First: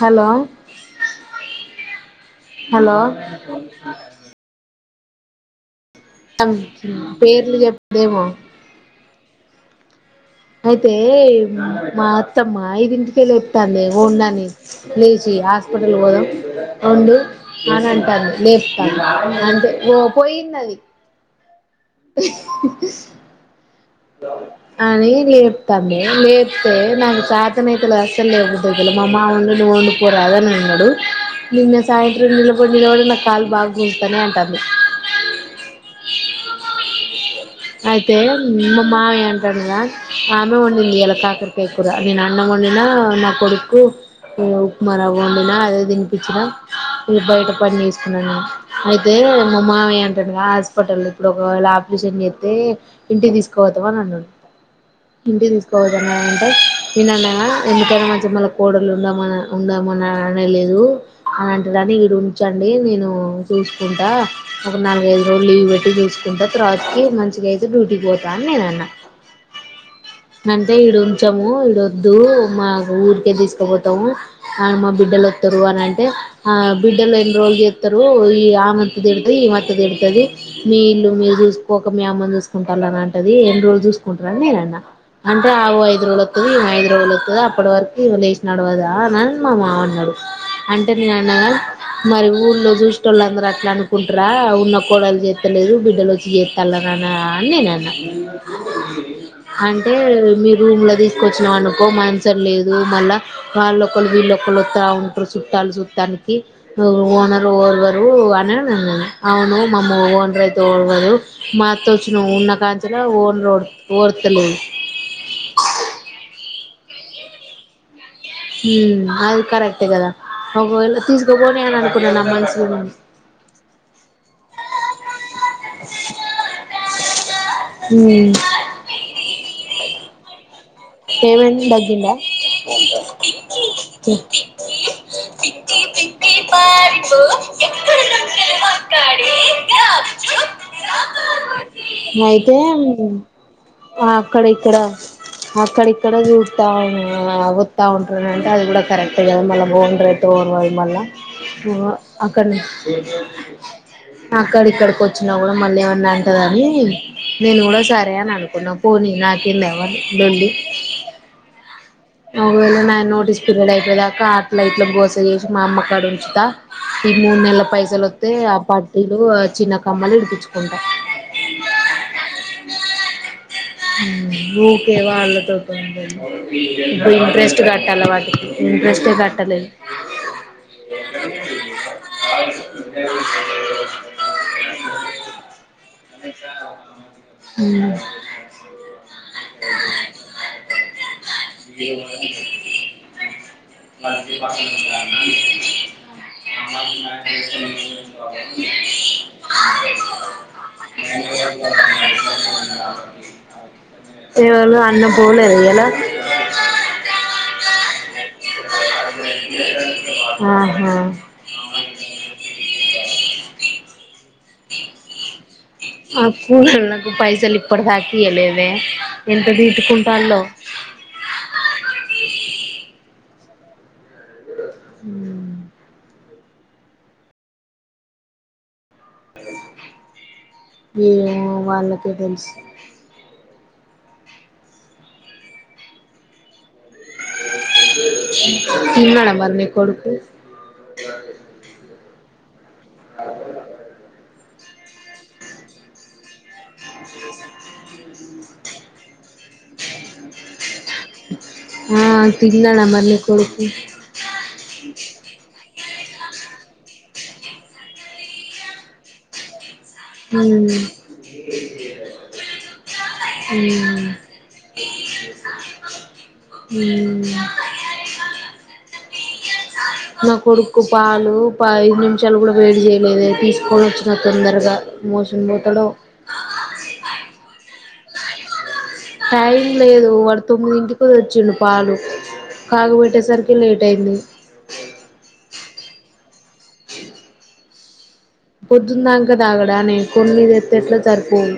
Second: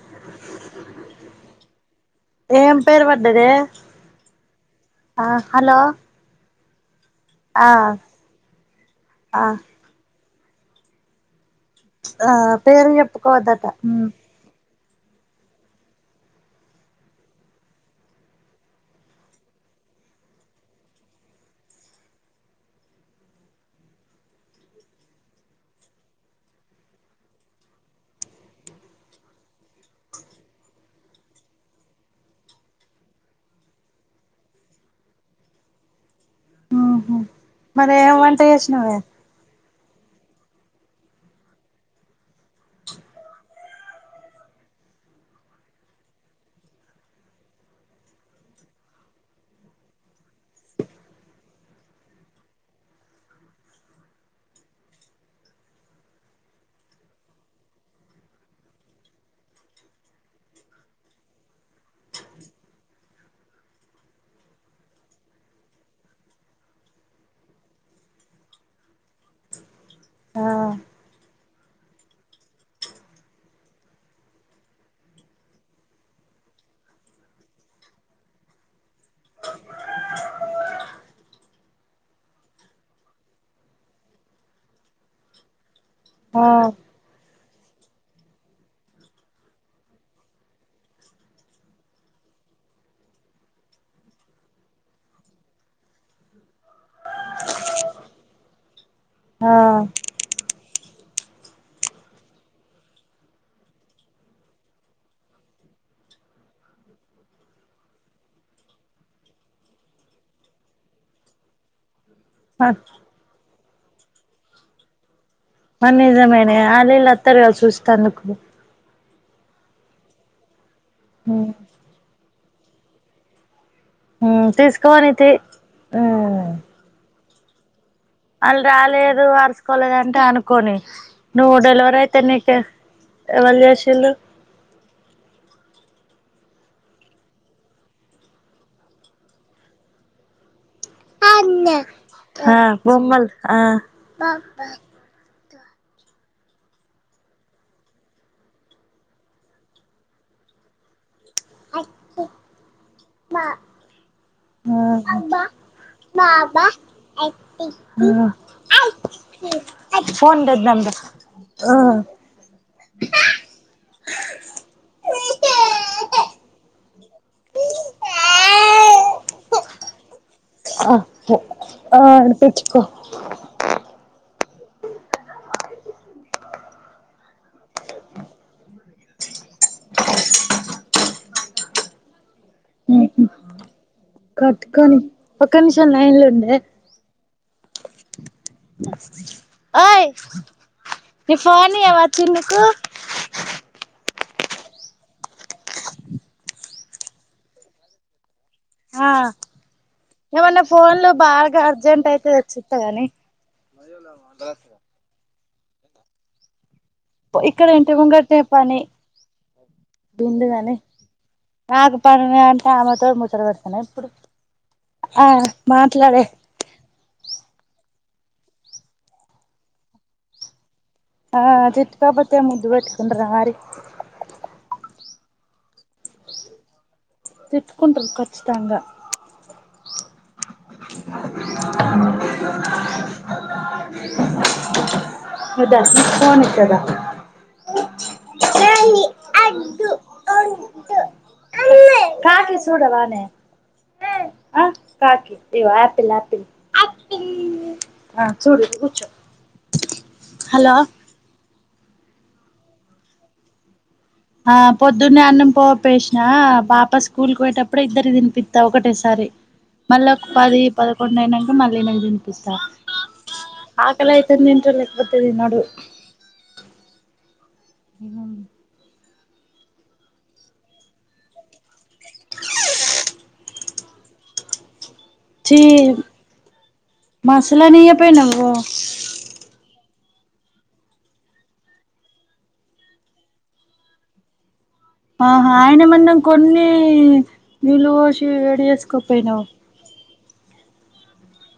Hello ఏం hello పేరు పడ్డదే ఆ హలో అమ్ పేర్లు ఆ చేప్పుడేమో ఆ అయితే మా ఆ అత్తమ్మ పేరు ఇదింటికే చెప్పుకోవద్దట లేపితండే మ్ [unintelligible] లేచి హాస్పిటల్ పోదాం వండు అని అంటాను లేపుతాండే అంటే పోయింది అది అని లేపుతండే లేపితే నాకు సాయతము అయితేలే అస్సలు లేబుద్ధి అయితలే మా మామా నువ్వు వండిపోరాద అని అన్నాడు నిన్న సాయంత్రం నిలబడి నిలబడి నాకు కాళ్లు బాగా గుంజుతన్నాయి అంటాంది. ఉహు మరి అయితే ఎమ్ వంట చేసుకు [unintelligible] ఆమె వండింది ఇలా కాకరకాయ కూర నేను అన్నం వండినా నా కొడుకు ఉప్మా రవ్వ వండినా అదే తినిపించిన ఇంగ బయట పని చేసుకున్నా నేనూ అయితే మా మామ అంటానుగాద హాస్పిటల్లో ఇప్పుడు ఒకవేళ ఆపరేషన్ చేత్తే ఇంటి కి తీసుకుపోతామ అని అన్నాడు ఇంటికి తీసుకోవద్దాంటే వినన్నాగా ఎందుకైనా మంచిగా మళ్ళ కోడలు ఉండమని ఉండమని అనే లేదు అని అంటడాని ఈడ ఉంచండి నేను చూసుకుంటా ఒక నాలుగైఐదు రోజులు లీవ్ పెట్టి చూసుకుంటా తర్వాతికి మంచిగా అయితే డ్యూ ఇ పోత అని నేను అన్న ఆ అంటే ఈ రూమ్ చో ఇడొద్దు మా ఊరికే తీసుకుపోతాము మా బిడ్డలు వస్తారు అని అంటే ఆ బిడ్డలు ఎన్ని రోజులు చేస్తారు ఆమె వత్తే తిడుతాది ఈమె వత్తే తిడుతాది మీ ఇల్లు మీరు చూసుకోక మీ అమ్మని చూసు కుంట అంటది ఎన్ని రోజులు చూసుకుంటారని నను అన్న అంటే ఆవు [unintelligible] ఐదు రోజులు ఆ వత్తాది అప్పటివరకు ఇవ లే వసినాడు కాదా అనిని మా మామ అన్నాడు అంటే నేను అన్నగా మరి ఊళ్ళో చూసిన వాళ్ళందరూ అట్లా అనుకుంటారా ఉన్న కోడలు చేస్తలేదు బిడ్డలు వచ్చి చేస్తాలని అన్న అని నేను అన్న అంటే ఆ మీ రూమ్ లో తీసుకొచ్చినాం అనుకోం మంచం లేదు మళ్ళా వాళ్ళొక్కరూ వీళ్ళొక్కరు వస్తా ఉంటారు. చుట్టాలు చుట్టానికి ఓనరు ఓడవరు అని అన్నాను. అవును మామ్మ ఓనర్ అయితే ఓడవరు మాతో [unintelligible] లో ఓనరోడు ఓర్త లేదు అవును నిజమనే అల్లు ఇల్లు వత్తర్ కదా చూస్తా అందకు హు అది కరెక్ట్ కదా ఒకవేళ మ్ చూసుకోబోతే అని అనుకున్నా నా మంచి ఆ హు తీసుకుపోనితీ హు ఉమ్, వాళ్లు రాలేరు అర్షుకోలేదంటే అనుకొని హేమన్ తగ్గిందా [inaudible] ఎవలు చేసిళ్ళు ప ప మాారిపో ఎక్కడ మాకాడ ఆ బొమ్మల్ ఆ అక్కడిక్కడ చత్తా వస్తూ ఉంటుందంటే అది కూడా కరెక్ట్ కదా మళ్ళా బోన్ రేట్ ఓన్ అది మళ్ళ అక్కడ ఆ అక్కడ ఇక్కడికి వచ్చినా కూడా మళ్ళ ఏమన్నా బాబా అంటదని నేను కూడా సరే అని అనుకున్నా పోనీ నాకేందవ్వా ఫోన్ లొల్లి తెద్దాం దా ఒకవేళ నా నోటీస్ పీరియడ్ అయిపోయేదాకా అట్ల ఇట్ల గోస చేసి మా అమ్మకాడ ఉంచుతా ఈ మూడు నెలల పైసలొత్తే ఆ పటీలు ఆ చిన్న కమ్మలు విడిపిచ్చు ఆ ప్ ఆ విడిపిచ్చుకో ఊరికే వాళ్ళ తోటి [inaudible] ఇప్పుడు ఇంట్రెస్ట్ కట్టాలి వాటికి ఇంట్రెస్టే కట్టలేదు కట్టుకొని ఒక్క నిమిషం లైన్లో ఉండే హ్మ్ ఓయ్ నీ ఫో నియ్యవా చిన్నుకు [inaudible] ఆ ఏమన్నా ఫోన్లు బాగా అర్జెంట్ అయితే తేచ్చిత్తా గాని ఎవలు అన్న పోలేదా ఇయ్యాల ఇక్కడ ఇంటి ముంగటనే పని బిందు కాని ఆహా నాకు పని ఉందంటే ఆమెతో ముచ్చట పెడతానా ఇప్పుడు ఆ మ ఆ కూళ్ళు నాకు పైసలు ఇప్పటిదాకా ఇయ్యలేదే ఎంత తిట్టుకుంటాల్లో ఆ తిట్టుకోకపోతే ముద్దు పెట్టుకుంటారా మరి మ్మ్ తిట్టుకుంటారు ఖచ్చితంగా ఏమో వాళ్ళకే తెలుసు మీ దస్ ఇస్తాంది కదా తిన్నాడా మరి నీ కొడుకు కాదూస్ చూడవానేే ఆ కాకి ఇగో ఆపిల్ ఆపిల్ ఆ చూడు కూర్చో హలో ఆ తిన్నడా మరి నీ కొడుకు ఆ పొద్దున్నే అన్నం పో పేసినా పాప స్కూల్కి పోయేటప్పుడే ఇద్దరుకి తినిపిత్తా ఒకటేసారి మళ్ళీ ఒక పది హ్మ్ పదకొండు అయినాక మళ్లీ ఈయనకు తినిపిస్తా హ్మ్ ఆకలి అయితేనే తింటాడు లేకపోతే తిన్నాడు హ్మ్ నా కొడుకు పాలు ప నిమిషాలు కూడా వేడి చేయలేదు కోన వచ్చిన తొందరగా మోసం పోతాడు నియ పైన పో టైం లేదు వాడు తొమ్మిది ఇంటికిది వచ్చిండు పాలు కాగబెట్టేసరికి లేట్ అయింది ఆహా ఆయన మనం కొన్ని వలు పొద్దుందాంక దాగడానే కొన్నిది ఎత్తేట్లు సరిపోవు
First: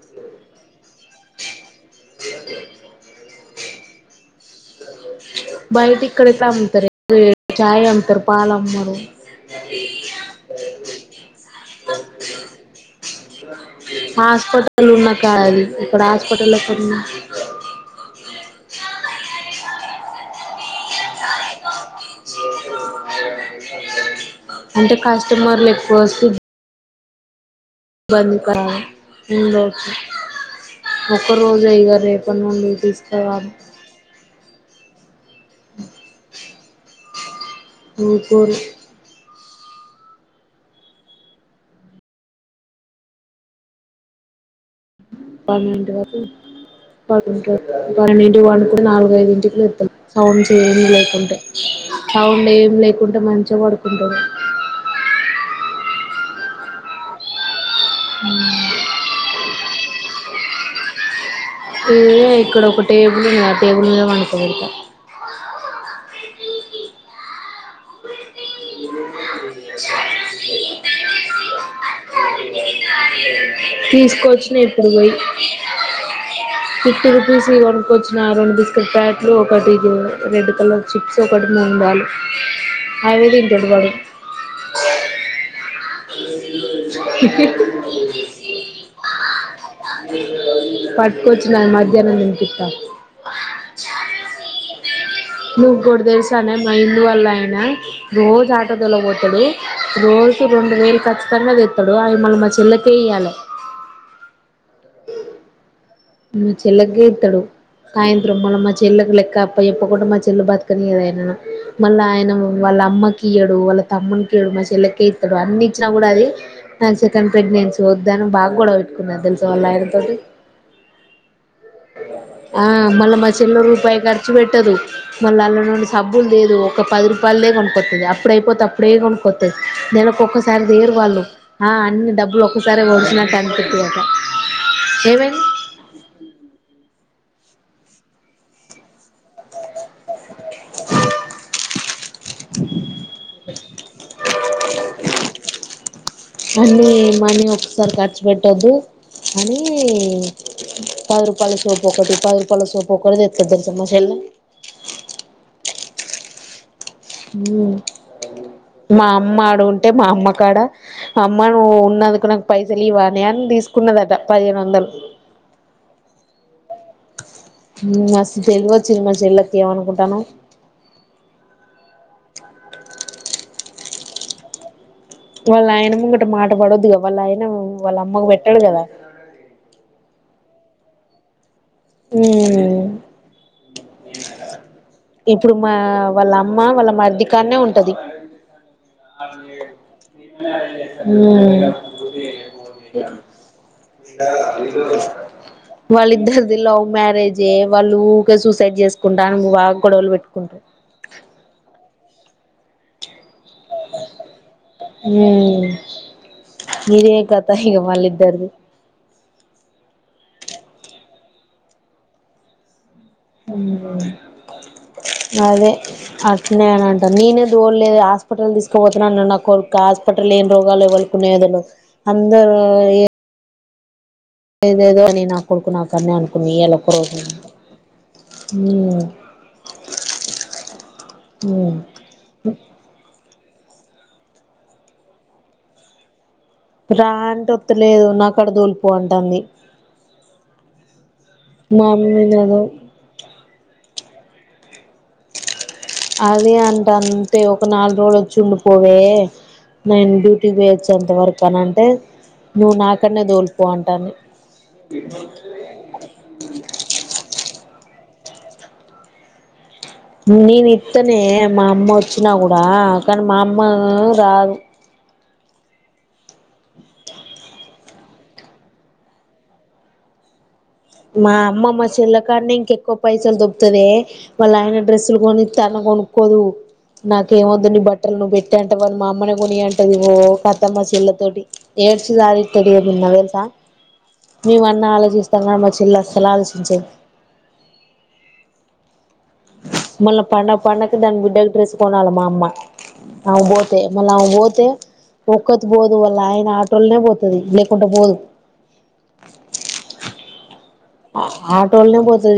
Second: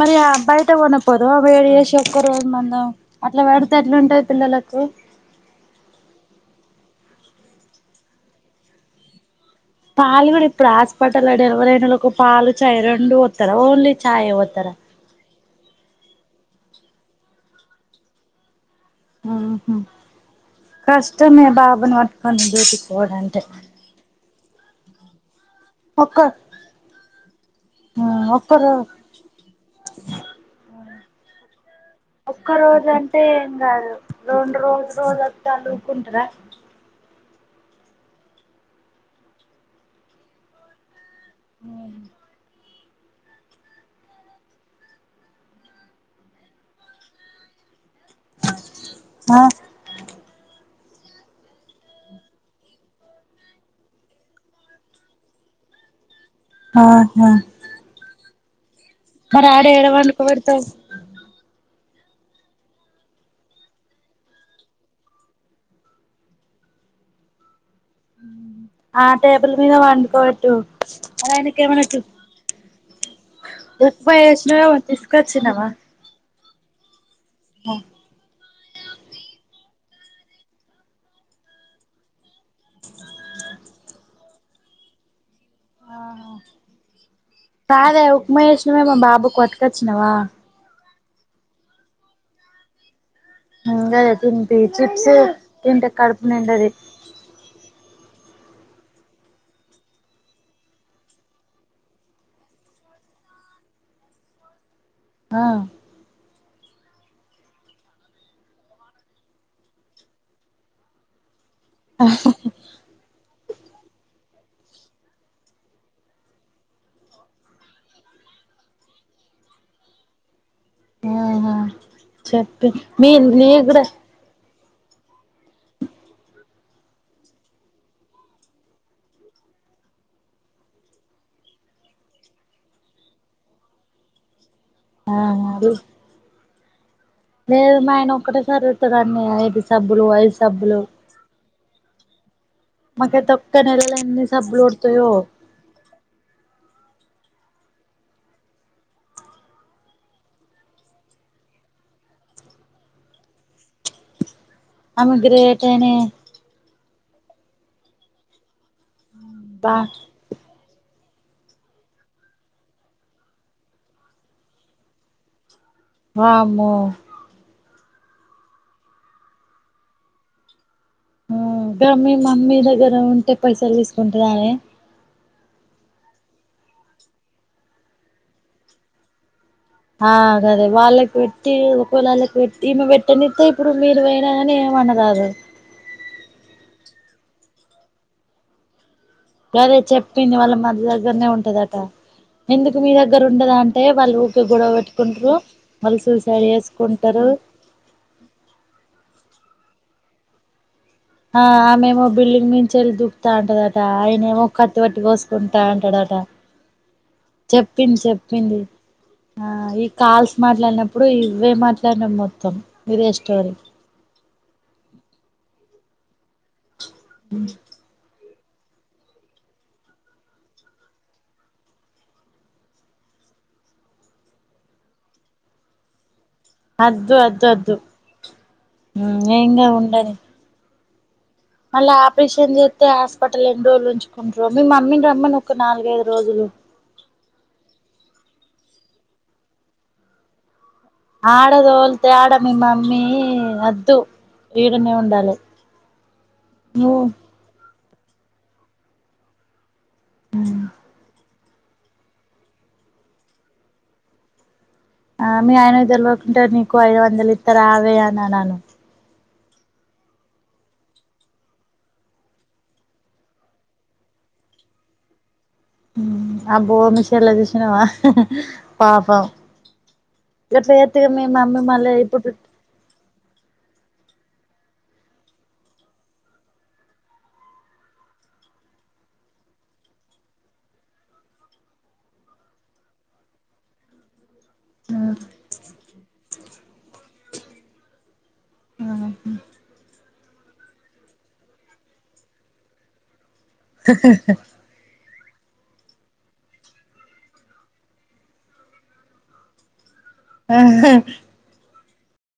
మరి అబ్బాయితే కొనపోదు వేడి చేసి ఒక్క రోజు మందం అట్లా పెడితే అట్లాంటాది పిల్లలకు బయట ఇక్కడైతే అమ్ముతారు చాయ్ అమ్తారు పాలు అమ్మరు పాలు కూడా ఇప్పుడు ఆస్పటాలడు ఎల్వరన ఒక పాలు చాయ్ రెండు పోతారా ఓన్లీ చాయ్ పోతారా హాస్పిటల్ ఉన్న కాడ అది ఇక్కడ హాస్పిటల్లో పర్న్నా ఉహుమ్ కష్టమే బాబన పక్కను డ్యూటీకి పోవాలి అంటే అంటే కాష ష్ట మర్ లే ఎక్కువ వస్తు ఆ ఒక్క రో ఇబ్బందికరలుు ఒకరోజైగా రేపటి ఒక్క నుండి రోజు అంటే తీసువాలి ఏం కాదు రెండు రోజు రోజు వత్తే ఆళ్ళు ఊకుంటరా ఇపర ఉమ్ పన్నెడు వరకు పన్నెడు వరకు పన్నెండు వం కూడా నాలుగుఐదు ఆ ఇంటికి ఎత్తం సౌండ్ చేయం లేకుంటే సౌండ్ ఏం లేకుంటే మంచిగా పడుకుంటుండు ఆహా అ మరీ ఆడ ఏడ పనుకోబడతవ్ ఏ ఇద ఇక్కడ ఒక టేబుల్ ఉన్నది ఆ టేబుల్ మీద వంకోగట ఉమ్ ఆ టేబుల్ మీద వండుకోవట్టు అలా అనక ఎమనాటు ఎక్ప్పై వచ్చినార మ తీసుకొచ్చినవా ఇ తిరుపిసి వరకు వచ్చినారండు క్రిపాట్లు ఒకటి రెడ్ కలర్ చిప్స్ ఒకటి మోంగ్డాల్ అవే తిన్నాడు వాడు హే హే కాదే హే ఉప్మా చేసినవేమో మా బాబుకు పట్టుకొచ్చినవా ప్యాట్ కోచి మాధ్యనం నుంచి ఇథా హంగా తి [unintelligible] నువ్వు కూడా తెలుసానే మా ఇందు వల్ల అయినా రోజు ఆటో దలబతాడు రోజు రెండు వేలు ఖచ్చితంగాది ఇస్తాడు ఆవి మళీ మా చెల్లకే ఇయాలి ఆ మా చెల్లకే ఇస్తాడు సాయంత్రం మళ్ళ మా చెల్లకి లెక్క అప్ప చెప్పకుండా మా చెల్లలు బతుకని ఏదయనా మళ్ళా ఆయన వాళ్ళ అమ్మకి వాళ్ళ తమ్మునికిడు మా చెల్లెకే ఇస్తాడు అన్ని ఇచ్చిన కూడా అది నా సెకండ్ ప్రెగ్నెన్సీ వద్ద అని బాగా కూడా పెట్టుకున్నా తెలుస వాళ్ళ ఆయనతోటి ఆహా ఆ చెప్పి మీ మళ మ నీ చాలో కూడా రూపాయ కెర్చు పెట్టదు మళ్ళీ అళ్ళ నుండి సబ్బులు లేదు ఒక పది రూపాయలద కొనుక్కొతుది అప్పుడు అయిపోతే అప్పుడే కొనుక్కతుది నెలకొక్కసారి దేరు వాళ్ళు ఆ అన్ని డబ్బులు ఒక్కసారి వడిసినట్టు అనిపిట్ కద ఏమై [unintelligible] లేదు మా ఆయన ఒక్కటే సరివుతుదడిది సబ్బులు వయి సబ్బులు మక తక్క్క నలల ఎన్ని సబ్లోడ్తుయ అన్నీ మనీ ఒకసారి ఖర్చు పెట్టొద్దు అని పది రూపాయల సోపు ఒకటి పది రూపాయల సోపు ఒకటి తెతుొద్దం సమషలా ఆమగ్రటనే [unintelligible] మా అమ్మ ఆడు బా ఉంటే మా అమ్మ కాడ అమ్మా నువ్వు ఉన్నందుకు నాకు పైస లీవ్ అనే అని తీసుకున్నదట పదిహేను వందలు మము మస్తు తెలివ వచ్చింది మ చెల్లకి ఏమనుకుంటాను మ్ మీ మమ్మీ దగ్గర ఉంటే పైసలు తీసుకుంటుద అనే వాళ్ళ ఆయన ముంగట మాట పడద్ వాళ్ళ ఆయన వాళ్ళ అమ్మకు పెట్టడు కదా ఆదే ధ వాళ్ళకిట్ ఒకేళ్ళకి పెట్ ఈమె పెట్టని ఇప్పుడు మీరు వేనాని ఎమ్ అనా ఇప్పుడు మా వాళ్ళ అమ్మ వాళ్ళ మర్దికానే ఉంటది గదే చెప్పింది వాళ్ళ మరిది దగ్గరనే ఉంటదట ఎందుకు మీ దగ్గర ఉండదా అంటే వాళ్ళు ఊకే గొడవ పెట్టుకుంట్రు వాళ్ళు సూసైడ్ వాళ్ళిద్దరిది లవ్ చేసుకుంటరు మ్యారేజే వాళ్ళు ఊకే సూసైడ్ చేసుకుంట నికి బాగా గొడవలు పెట్టుకుంటాారు ఆ ఆమె మా బల్డింగ్ మించెల్దు అంటదట ఆయన ఏమో కత్తి పట్టి కోసుకుంటా ఉమ్ అంటాడాట ఇదే కథ ఇగ చెప్పింది వాళ్ళిద్దరిది చెప్పింది ఆ ఈ కాల్స్ మాట్లాడినప్పుడు ఇవే మాట్లాడడం మొత్తం ఇదే స్టోరీ అదే అట్నేనండి ననే దోల్లేదు హాస్పిటల్ తీసుకుపోతున్నా నా కొ హాస్పిటల్ ఏం రోగాలు ఎవడుకునేదలో అందరు ఏ లేదేదో అని నా కొడుకు నా అన్న అనుకు వద్దు వద్దు వద్దు ఉమ్ ఉ ఏంగా ఉండండి ఉమ్ మల్లా ఆపరేషన్ జెతే అప్పట్ల రెండు రోజులు ఉంచుకుంట్రో, మీ మమ్మీని రమ్మను ఒక నాలుగైదు రోజులు రా అంట ఒత్తు లేదు నాకాడ దూలిపో అంటుంది. ఆడద వోలితే మమ్మీ ఆడ మీ నేమో మమ్మీ వద్దు గీడనే ఉండాలి. అదే నువ్వు అంటంటే ఒ నాలుగు రోలు వచ్చి ఉండి పోవే నైను డ్యూటీ చెయొచ్చు అంత వరకు కాన అంటే నువ్వు నాక్కడనే దోల్పో అంటాన్ని ఆ మీ ఆయన ఇద్దరులోకుంటారు నీకు ఐదు వందలు ఇస్త రావే అ నా నాను నేను ఇత్తనే మా అమ్మ వచ్చినా కూడా కానీ మా అమ్మ రాదు. అబ్బో మిషల చుశినవా పాపం గట్ల చేస్తే మీ మా మమ్మీ అమ్మమ్మ మళ్ళీ ఇప్పుడు చెల్లకాన్నే ఇంకెక్కువ పైసలు దొబ్బితదే. వాళ్ళు ఆయన డ్రెస్సులు కొనిత్త అన్న కొనుక్కోదు. నాకెమేద్దు నీ బట్టలు నువ్వు పెట్టే అంట వాళ మా అమ్మనే కొని అంటది. ఒ కత మా చెల్ల తోటి ఏడ్చి సాదిత్తది ఎదున్న తెలుసా. మేముమన్న ఆలోచిస్తా మ చె ఫలాల్ స్విచ్ ఎ ఆ మళ్ళ పడా పండక్కి దాని బిడ్డ కు డ్రెస్ కొనాల మా అమ్మా అవు పోతే మళ్ళీ అ పోతే ఒక్కొతి పోదు వాల్ల ఆయన ఆటోలనే పోతది లేకుండా పోదు. ఆహ టోలేనే పోతది